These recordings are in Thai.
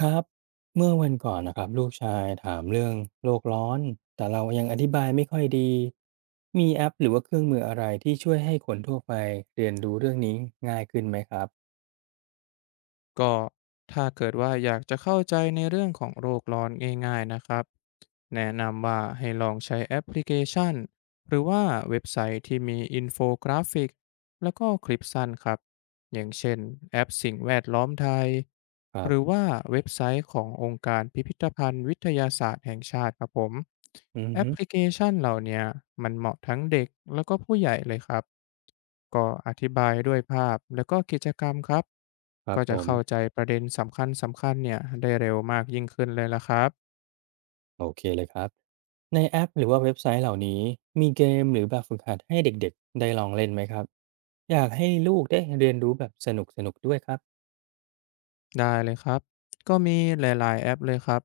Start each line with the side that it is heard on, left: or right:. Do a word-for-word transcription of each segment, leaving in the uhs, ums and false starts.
right: ครับเมื่อวันก่อนนะครับลูกชายถามเรื่องโลกร้อนแต่เรายังอธิบายไม่ค่อยดีมีแอปหรือว่าเครื่องมืออะไรที่ช่วยให้คนทั่วไปเรียนรู้เรื่องนี้ง่ายขึ้นไหมครับ
left: ก็ถ้าเกิดว่าอยากจะเข้าใจในเรื่องของโลกร้อนง่ายๆนะครับแนะนำว่าให้ลองใช้แอปพลิเคชันหรือว่าเว็บไซต์ที่มีอินโฟกราฟิกแล้วก็คลิปสั้นครับ อย่างเช่นแอปสิ่งแวดล้อมไทย
right: ครั
left: หรือ
right: บ
left: ว่าเว็บไซต์ขององค์การพิพิธภัณฑ์วิทยาศาสตร์แห่งชาติครับผม
right: อือ
left: แอป
right: ฮึ
left: พลิเคชันเหล่าเนี้ยมันเหมาะทั้งเด็กแล้วก็ผู้ใหญ่เลยครับก็อธิบายด้วยภาพแล้วก็กิจกรรมครับ
right: ครั
left: ก็
right: บผ
left: จะ
right: ม
left: เข้าใจประเด็นสำคัญสำคัญเนี่ยได้เร็วมากยิ่งขึ้นเลยละครับ
right: โอเคเลยครับในแอปหรือว่าเว็บไซต์เหล่านี้มีเกมหรือแบบฝึกหัดให้เด็กๆได้ลองเล่นไหมครับอยากให้ลูกได้เรียนรู้แบบสนุกๆด้วยครับ
left: ได้เลยครับ ก็มีหลายๆแอปเลยครับ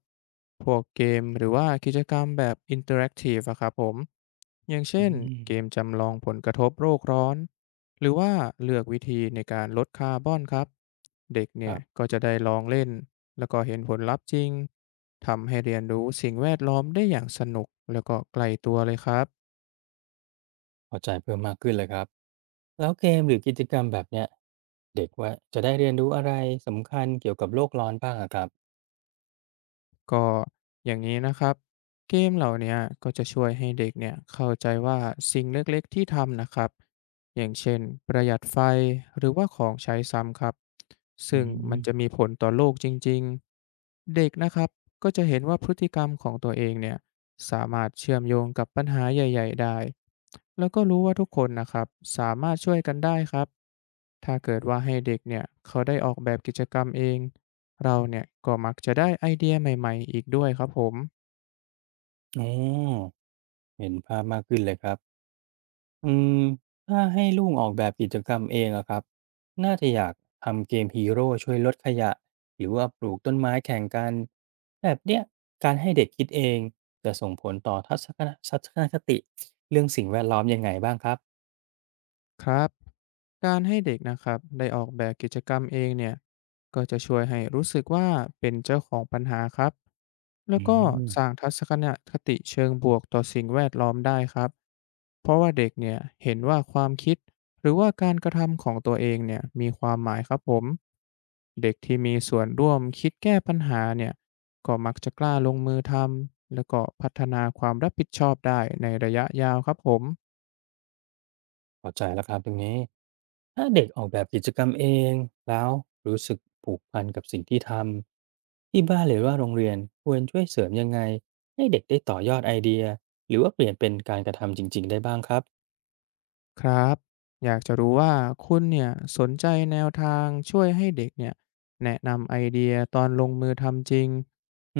left: พวกเกมหรือว่ากิจกรรมแบบอินเตอร์แอคทีฟอะครับผม อย่างเช่
right: อื
left: น
right: ม
left: เกมจำลองผลกระทบโลกร้อน หรือว่าเลือกวิธีในการลดคาร์บอนครับ เด็ก
right: ค
left: เนี่ย
right: รับ
left: ก็จะได้ลองเล่นแล้วก็เห็นผลลัพธ์จริง ทำให้เรียนรู้สิ่งแวดล้อมได้อย่างสนุกแล้วก็ไกลตัวเลยครับ
right: เข้าใจเพิ่มมากขึ้นเลยครับแล้วเกมหรือกิจกรรมแบบเนี้ยเด็กว่าจะได้เรียนรู้อะไรสำคัญเกี่ยวกับโลกร้อนบ้างอะครับ
left: ก็อย่างนี้นะครับเกมเหล่าเนี้ยก็จะช่วยให้เด็กเนี่ยเข้าใจว่าสิ่งเล็กๆที่ทำนะครับอย่างเช่นประหยัดไฟหรือว่าของใช้ซ้ำครับ
right: อื
left: ซึ่งมัน
right: ม
left: จะมีผลต่อโลกจริงๆเด็กนะครับก็จะเห็นว่าพฤติกรรมของตัวเองเนี่ยสามารถเชื่อมโยงกับปัญหาใหญ่ๆได้แล้วก็รู้ว่าทุกคนนะครับสามารถช่วยกันได้ครับถ้าเกิดว่าให้เด็กเนี่ยเขาได้ออกแบบกิจกรรมเอง เราเนี่ยก็มักจะได้ไอเดียใหม่ๆอีกด้วยครับผม
right: อ๋อเห็นภาพมากขึ้นเลยครับอืมถ้าให้ลูกออกแบบกิจกรรมเองอะครับน่าจะอยากทำเกมฮีโร่ช่วยลดขยะหรือว่าปลูกต้นไม้แข่งกันแบบเนี้ยการให้เด็กคิดเองจะส่งผลต่อทัศนทัศนคติเรื่องสิ่งแวดล้อมยังไงบ้างครับ
left: ครับการให้เด็กนะครับได้ออกแบบกิจกรรมเองเนี่ยก็จะช่วยให้รู้สึกว่าเป็นเจ้าของปัญหาครับแล้
right: อื
left: วก็
right: ม
left: สร้างทัศนคติเชิงบวกต่อสิ่งแวดล้อมได้ครับเพราะว่าเด็กเนี่ยเห็นว่าความคิดหรือว่าการกระทำของตัวเองเนี่ยมีความหมายครับผมเด็กที่มีส่วนร่วมคิดแก้ปัญหาเนี่ยก็มักจะกล้าลงมือทำแล้วก็พัฒนาความรับผิดชอบได้ในระยะยาวครับผม
right: เข้าใจแล้วครับตรงนี้ถ้าเด็กออกแบบกิจกรรมเองแล้วรู้สึกผูกพันกับสิ่งที่ทำที่บ้านหรือว่าโรงเรียนควรช่วยเสริมยังไงให้เด็กได้ต่อยอดไอเดียหรือว่าเปลี่ยนเป็นการกระทำจริงๆได้บ้างครับ
left: ครับ อยากจะรู้ว่าคุณเนี่ยสนใจแนวทางช่วยให้เด็กเนี่ยแนะนำไอเดียตอนลงมือทำจริง
right: อ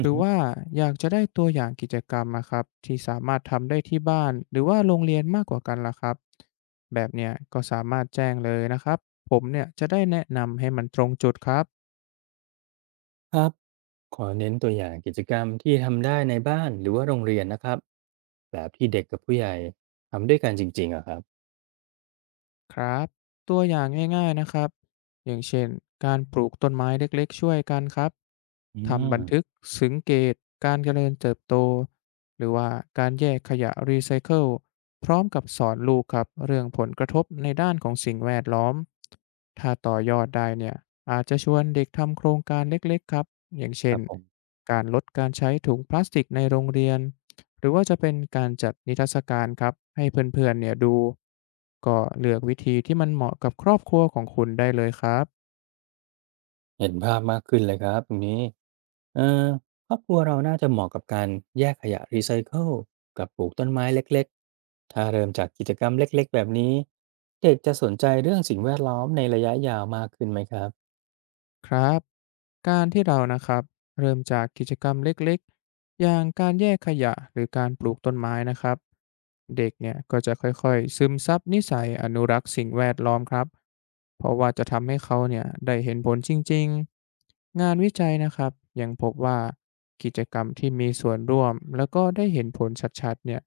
left: ห
right: ือ
left: รือ
right: ฮึ
left: ว่าอยากจะได้ตัวอย่างกิจกรรมอะครับที่สามารถทำได้ที่บ้านหรือว่าโรงเรียนมากกว่ากันล่ะครับแบบเนี้ยก็สามารถแจ้งเลยนะครับผมเนี่ยจะได้แนะนำให้มันตรงจุดครับ
right: ครับขอเน้นตัวอย่างกิจกรรมที่ทำได้ในบ้านหรือว่าโรงเรียนนะครับแบบที่เด็กกับผู้ใหญ่ทำด้วยกันจริงๆอะครับ
left: ครับตัวอย่างง่ายๆนะครับอย่างเช่นการปลูกต้นไม้เล็กๆช่วยกันครับ
right: อื
left: ทำบั
right: ม
left: นทึกสังเกตการเจริญเติบโตหรือว่าการแยกขยะรีไซเคิลพร้อมกับสอนลูกครับเรื่องผลกระทบในด้านของสิ่งแวดล้อมถ้าต่อยอดได้เนี่ยอาจจะชวนเด็กทำโครงการเล็กๆครับอย่าง
right: ค
left: เช่
right: รั
left: น
right: บผม
left: การลดการใช้ถุงพลาสติกในโรงเรียน หรือว่าจะเป็นการจัดนิทรรศการครับให้เพื่อนๆเนี่ยดูก็เลือกวิธีที่มันเหมาะกับครอบครัวของคุณได้เลยครับ
right: เห็นภาพมากขึ้นเลยครับตรงนี้เออครอบครัวเราน่าจะเหมาะกับการแยกขยะรีไซเคิลกับปลูกต้นไม้เล็กๆถ้าเริ่มจากกิจกรรมเล็กๆแบบนี้เด็กจะสนใจเรื่องสิ่งแวดล้อมในระยะยาวมากขึ้นไหมครับ
left: ครับการที่เรานะครับเริ่มจากกิจกรรมเล็กๆ อย่างการแยกขยะหรือการปลูกต้นไม้นะครับเด็กเนี่ยก็จะค่อยๆซึมซับนิสัยอนุรักษ์สิ่งแวดล้อมครับเพราะว่าจะทำให้เขาเนี่ยได้เห็นผลจริงๆงานวิจัยนะครับยังพบว่ากิจกรรมที่มีส่วนร่วมแล้วก็ได้เห็นผลชัดๆเนี่ย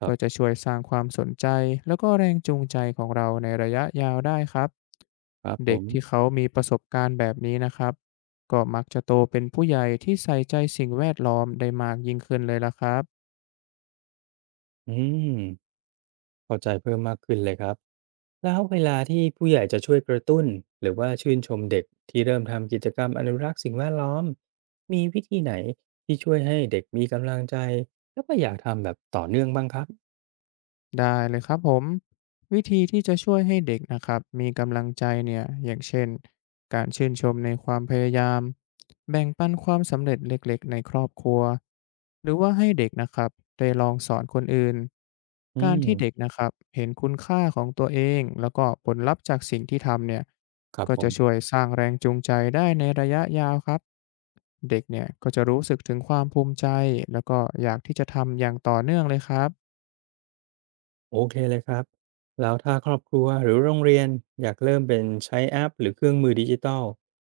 right: ครั
left: ก็จะ
right: บ
left: ช่วยสร้างความสนใจแล้วก็แรงจูงใจของเราในระยะยาวได้ครับ
right: ครับผ
left: เด็ก
right: ม
left: ที่เขามีประสบการณ์แบบนี้นะครับ ก็มักจะโตเป็นผู้ใหญ่ที่ใส่ใจสิ่งแวดล้อมได้มากยิ่งขึ้นเลยล่ะครับ
right: อืมเข้าใจเพิ่มมากขึ้นเลยครับแล้วเวลาที่ผู้ใหญ่จะช่วยกระตุ้นหรือว่าชื่นชมเด็กที่เริ่มทำกิจกรรมอนุรักษ์สิ่งแวดล้อมมีวิธีไหนที่ช่วยให้เด็กมีกำลังใจแล้วก็อยากทำแบบต่อเนื่องบ้างครับ
left: ได้เลยครับผมวิธีที่จะช่วยให้เด็กนะครับมีกำลังใจเนี่ยอย่างเช่นการชื่นชมในความพยายามแบ่งปันความสำเร็จเล็กๆในครอบครัวหรือว่าให้เด็กนะครับได้ลองสอนคนอื่น
right: อื
left: การ
right: ม
left: ที่เด็กนะครับเห็นคุณค่าของตัวเองแล้วก็ผลลัพธ์จากสิ่งที่ทำเนี่ย
right: ครับ
left: ก็
right: ผ
left: จะ
right: ม
left: ช่วยสร้างแรงจูงใจได้ในระยะยาวครับเด็กเนี่ยก็จะรู้สึกถึงความภูมิใจแล้วก็อยากที่จะทำอย่างต่อเนื่องเลยครับ
right: โอเคเลยครับแล้วถ้าครอบครัวหรือโรงเรียนอยากเริ่มเป็นใช้แอปหรือเครื่องมือดิจิทัล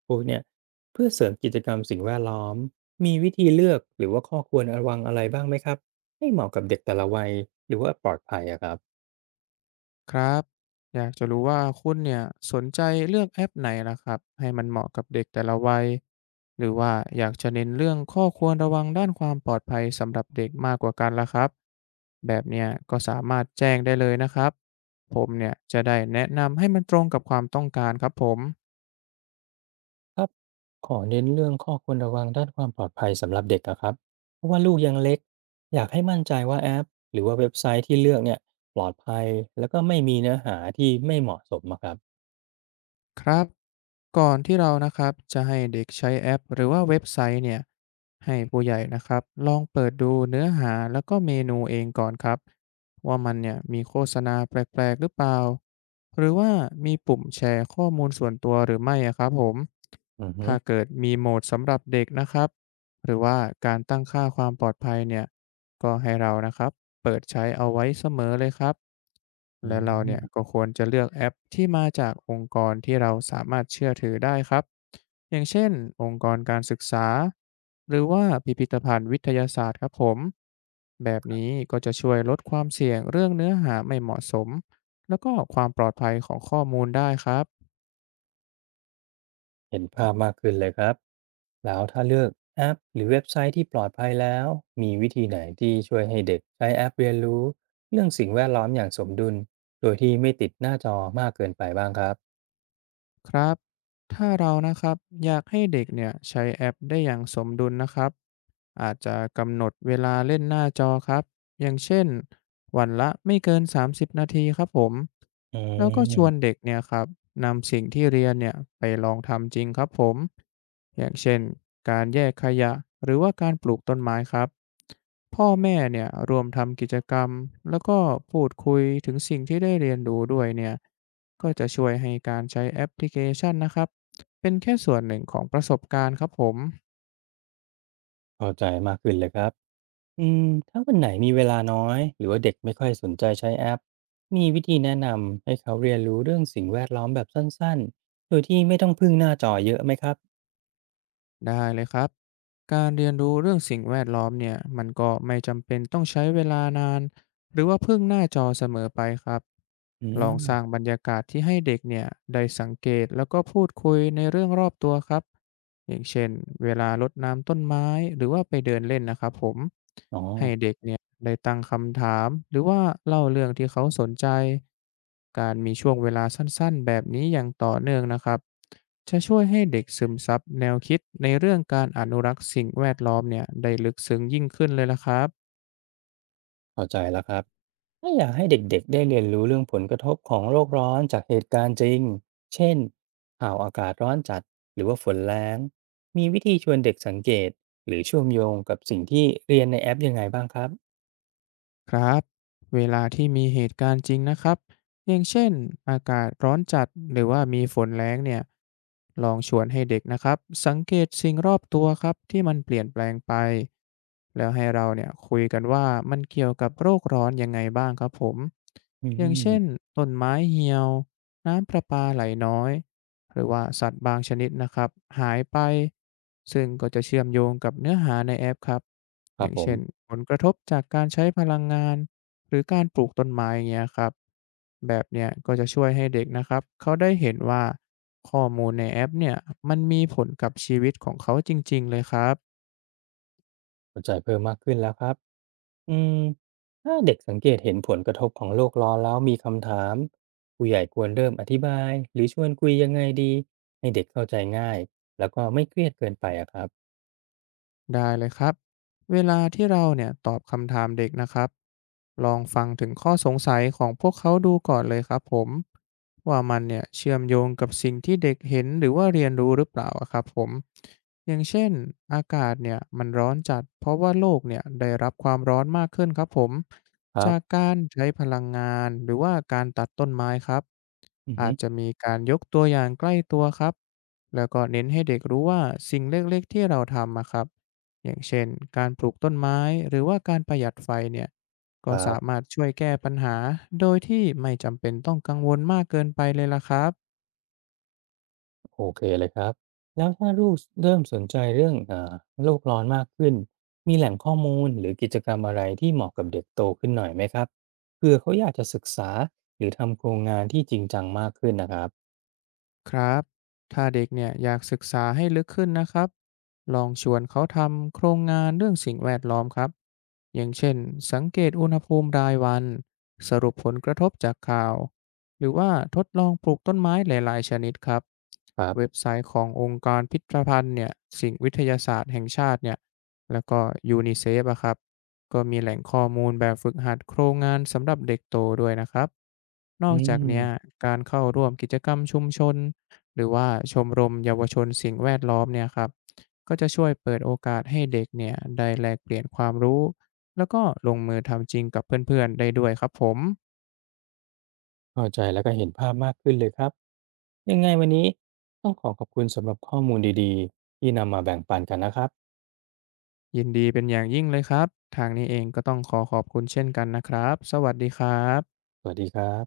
right: พวกเนี้ยเพื่อเสริมกิจกรรมสิ่งแวดล้อมมีวิธีเลือกหรือว่าข้อควรระวังอะไรบ้างไหมครับให้เหมาะกับเด็กแต่ละวัยหรือว่าปลอดภัยอะครับ
left: ครับอยากจะรู้ว่าคุณเนี่ยสนใจเลือกแอปไหนล่ะครับให้มันเหมาะกับเด็กแต่ละวัยหรือว่าอยากจะเน้นเรื่องข้อควรระวังด้านความปลอดภัยสำหรับเด็กมากกว่ากันล่ะครับแบบเนี้ยก็สามารถแจ้งได้เลยนะครับผมเนี่ยจะได้แนะนำให้มันตรงกับความต้องการครับผม
right: ครับขอเน้นเรื่องข้อควรระวังด้านความปลอดภัยสำหรับเด็กอะครับเพราะว่าลูกยังเล็กอยากให้มั่นใจว่าแอปหรือว่าเว็บไซต์ที่เลือกเนี่ยปลอดภัยแล้วก็ไม่มีเนื้อหาที่ไม่เหมาะสมอะครับ
left: ครับก่อนที่เรานะครับจะให้เด็กใช้แอปหรือว่าเว็บไซต์เนี่ยให้ผู้ใหญ่นะครับลองเปิดดูเนื้อหาแล้วก็เมนูเองก่อนครับว่ามันเนี่ยมีโฆษณาแปลกๆหรือเปล่าหรือว่ามีปุ่มแชร์ข้อมูลส่วนตัวหรือไม่อะครับผม
right: อือฮึ
left: ถ้าเกิดมีโหมดสำหรับเด็กนะครับหรือว่าการตั้งค่าความปลอดภัยเนี่ยก็ให้เรานะครับ เปิดใช้เอาไว้เสมอเลยครับ
right: อื
left: และเราเนี่ย
right: ม
left: ก็ควรจะเลือกแอปที่มาจากองค์กรที่เราสามารถเชื่อถือได้ครับ อย่างเช่นองค์กรการศึกษาหรือว่าพิพิธภัณฑ์วิทยาศาสตร์ครับผม แบบนี้ก็จะช่วยลดความเสี่ยงเรื่องเนื้อหาไม่เหมาะสมแล้วก็ความปลอดภัยของข้อมูลได้ครับ
right: เห็นภาพมากขึ้นเลยครับแล้วถ้าเลือกแอปหรือเว็บไซต์ที่ปลอดภัยแล้วมีวิธีไหนที่ช่วยให้เด็กใช้แอปเรียนรู้เรื่องสิ่งแวดล้อมอย่างสมดุลโดยที่ไม่ติดหน้าจอมากเกินไปบ้างครับ
left: ครับถ้าเรานะครับอยากให้เด็กเนี่ยใช้แอปได้อย่างสมดุลนะครับอาจจะกำหนดเวลาเล่นหน้าจอครับอย่างเช่นวันละไม่เกินสามสิบนาทีครับผม
right: อื
left: แล้วก็ชวน
right: ม
left: เด็กเนี่ยครับนำสิ่งที่เรียนเนี่ยไปลองทำจริงครับผมอย่างเช่นการแยกขยะหรือว่าการปลูกต้นไม้ครับพ่อแม่เนี่ยรวมทำกิจกรรมแล้วก็พูดคุยถึงสิ่งที่ได้เรียนรู้ด้วยเนี่ย ก็จะช่วยให้การใช้แอปพลิเคชันนะครับเป็นแค่ส่วนหนึ่งของประสบการณ์ครับผม
right: เข้าใจมากขึ้นเลยครับอืมถ้าวันไหนมีเวลาน้อยหรือว่าเด็กไม่ค่อยสนใจใช้แอปมีวิธีแนะนำให้เขาเรียนรู้เรื่องสิ่งแวดล้อมแบบสั้นๆโดยที่ไม่ต้องพึ่งหน้าจอเยอะไหมครับ
left: ได้เลยครับการเรียนรู้เรื่องสิ่งแวดล้อมเนี่ยมันก็ไม่จำเป็นต้องใช้เวลานานหรือว่าพึ่งหน้าจอเสมอไปครับ
right: อื
left: ลองสร้า
right: ม
left: งบรรยากาศที่ให้เด็กเนี่ยได้สังเกตแล้วก็พูดคุยในเรื่องรอบตัวครับ อย่างเช่นเวลารดน้ำต้นไม้หรือว่าไปเดินเล่นนะครับผม
right: อ๋อ
left: ให้เด็กเนี่ยได้ตั้งคำถามหรือว่าเล่าเรื่องที่เขาสนใจการมีช่วงเวลาสั้นๆแบบนี้อย่างต่อเนื่องนะครับจะช่วยให้เด็กซึมซับแนวคิดในเรื่องการอนุรักษ์สิ่งแวดล้อมเนี่ยได้ลึกซึ้งยิ่งขึ้นเลยละครับ
right: เข้าใจแล้วครับถ้าอยากให้เด็กๆได้เรียนรู้เรื่องผลกระทบของโลกร้อนจากเหตุการณ์จริงเช่นข่าวอากาศร้อนจัดหรือว่าฝนแรงมีวิธีชวนเด็กสังเกตหรือเชื่อมโยงกับสิ่งที่เรียนในแอปยังไงบ้างครับ
left: ครับเวลาที่มีเหตุการณ์จริงนะครับอย่างเช่นอากาศร้อนจัดหรือว่ามีฝนแล้งเนี่ยลองชวนให้เด็กนะครับสังเกตสิ่งรอบตัวครับที่มันเปลี่ยนแปลงไปแล้วให้เราเนี่ยคุยกันว่ามันเกี่ยวกับโรคร้อนยังไงบ้างครับผม
right: อื
left: อย่างเช่น
right: ม
left: ต้นไม้เหี่ยวน้ำประปาไหลน้อย หรือว่าสัตว์บางชนิดนะครับหายไปซึ่งก็จะเชื่อมโยงกับเนื้อหาในแอปครับ
right: ค
left: อ
right: รับ
left: ย่าง
right: ผม
left: เช่นผลกระทบจากการใช้พลังงานหรือการปลูกต้นไม้อย่างเงี้ยครับแบบเนี้ยก็จะช่วยให้เด็กนะครับเขาได้เห็นว่าข้อมูลในแอปเนี่ยมันมีผลกับชีวิตของเขาจริงๆเลยครับ
right: เข้าใจเพิ่มมากขึ้นแล้วครับอืมถ้าเด็กสังเกตเห็นผลกระทบของโลกร้อนแล้วมีคำถามผู้ใหญ่ควรเริ่มอธิบายหรือชวนคุยยังไงดีให้เด็กเข้าใจง่ายแล้วก็ไม่เครียดเกินไปอะครับ
left: ได้เลยครับเวลาที่เราเนี่ยตอบคำถามเด็กนะครับลองฟังถึงข้อสงสัยของพวกเขาดูก่อนเลยครับผมว่ามันเนี่ยเชื่อมโยงกับสิ่งที่เด็กเห็นหรือว่าเรียนรู้หรือเปล่าอะครับผมอย่างเช่นอากาศเนี่ยมันร้อนจัดเพราะว่าโลกเนี่ยได้รับความร้อนมากขึ้นครับผม
right: ครั
left: จาก
right: บ
left: การใช้พลังงานหรือว่าการตัดต้นไม้ครับ
right: อือ
left: อา
right: ฮึ
left: จจะมีการยกตัวอย่างใกล้ตัวครับแล้วก็เน้นให้เด็กรู้ว่าสิ่งเล็กๆที่เราทำอะครับ อย่างเช่นการปลูกต้นไม้หรือว่าการประหยัดไฟเนี่ยก็
right: ครั
left: สา
right: บ
left: มารถช่วยแก้ปัญหาโดยที่ไม่จำเป็นต้องกังวลมากเกินไปเลยล่ะครับ
right: โอเคเลยครับแล้วถ้าลูกเริ่มสนใจเรื่องเอ่อโลกร้อนมากขึ้นมีแหล่งข้อมูลหรือกิจกรรมอะไรที่เหมาะกับเด็กโตขึ้นหน่อยไหมครับเพื่อเขาอยากจะศึกษาหรือทำโครงงานที่จริงจังมากขึ้นนะครับ
left: ครับ ถ้าเด็กเนี่ยอยากศึกษาให้ลึกขึ้นนะครับลองชวนเขาทำโครงงานเรื่องสิ่งแวดล้อมครับอย่างเช่นสังเกตอุณหภูมิรายวัน สรุปผลกระทบจากข่าว หรือว่าทดลองปลูกต้นไม้หลายๆชนิดครับ
right: ครั
left: เว็
right: บ
left: บไซต์ขององค์การพิพิธภัณฑ์เนี่ยสิ่งวิทยาศาสตร์แห่งชาติเนี่ยแล้วก็ยูนิเซฟอะครับก็มีแหล่งข้อมูลแบบฝึกหัดโครงงานสำหรับเด็กโตด้วยนะครับนอ
right: อื
left: กจากเนี้ย
right: ม
left: การเข้าร่วมกิจกรรมชุมชน หรือว่าชมรมเยาวชนสิ่งแวดล้อมเนี่ยครับก็จะช่วยเปิดโอกาสให้เด็กเนี่ยได้แลกเปลี่ยนความรู้แล้วก็ลงมือทำจริงกับเพื่อนๆได้ด้วยครับผม
right: เข้าใจแล้วก็เห็นภาพมากขึ้นเลยครับยังไงวันนี้ต้องขอขอบคุณสำหรับข้อมูลดีๆที่นำมาแบ่งปันกันนะครับ
left: ยินดีเป็นอย่างยิ่งเลยครับทางนี้เองก็ต้องขอขอบคุณเช่นกันนะครับสวัสดีครับ
right: สวัสดีครับ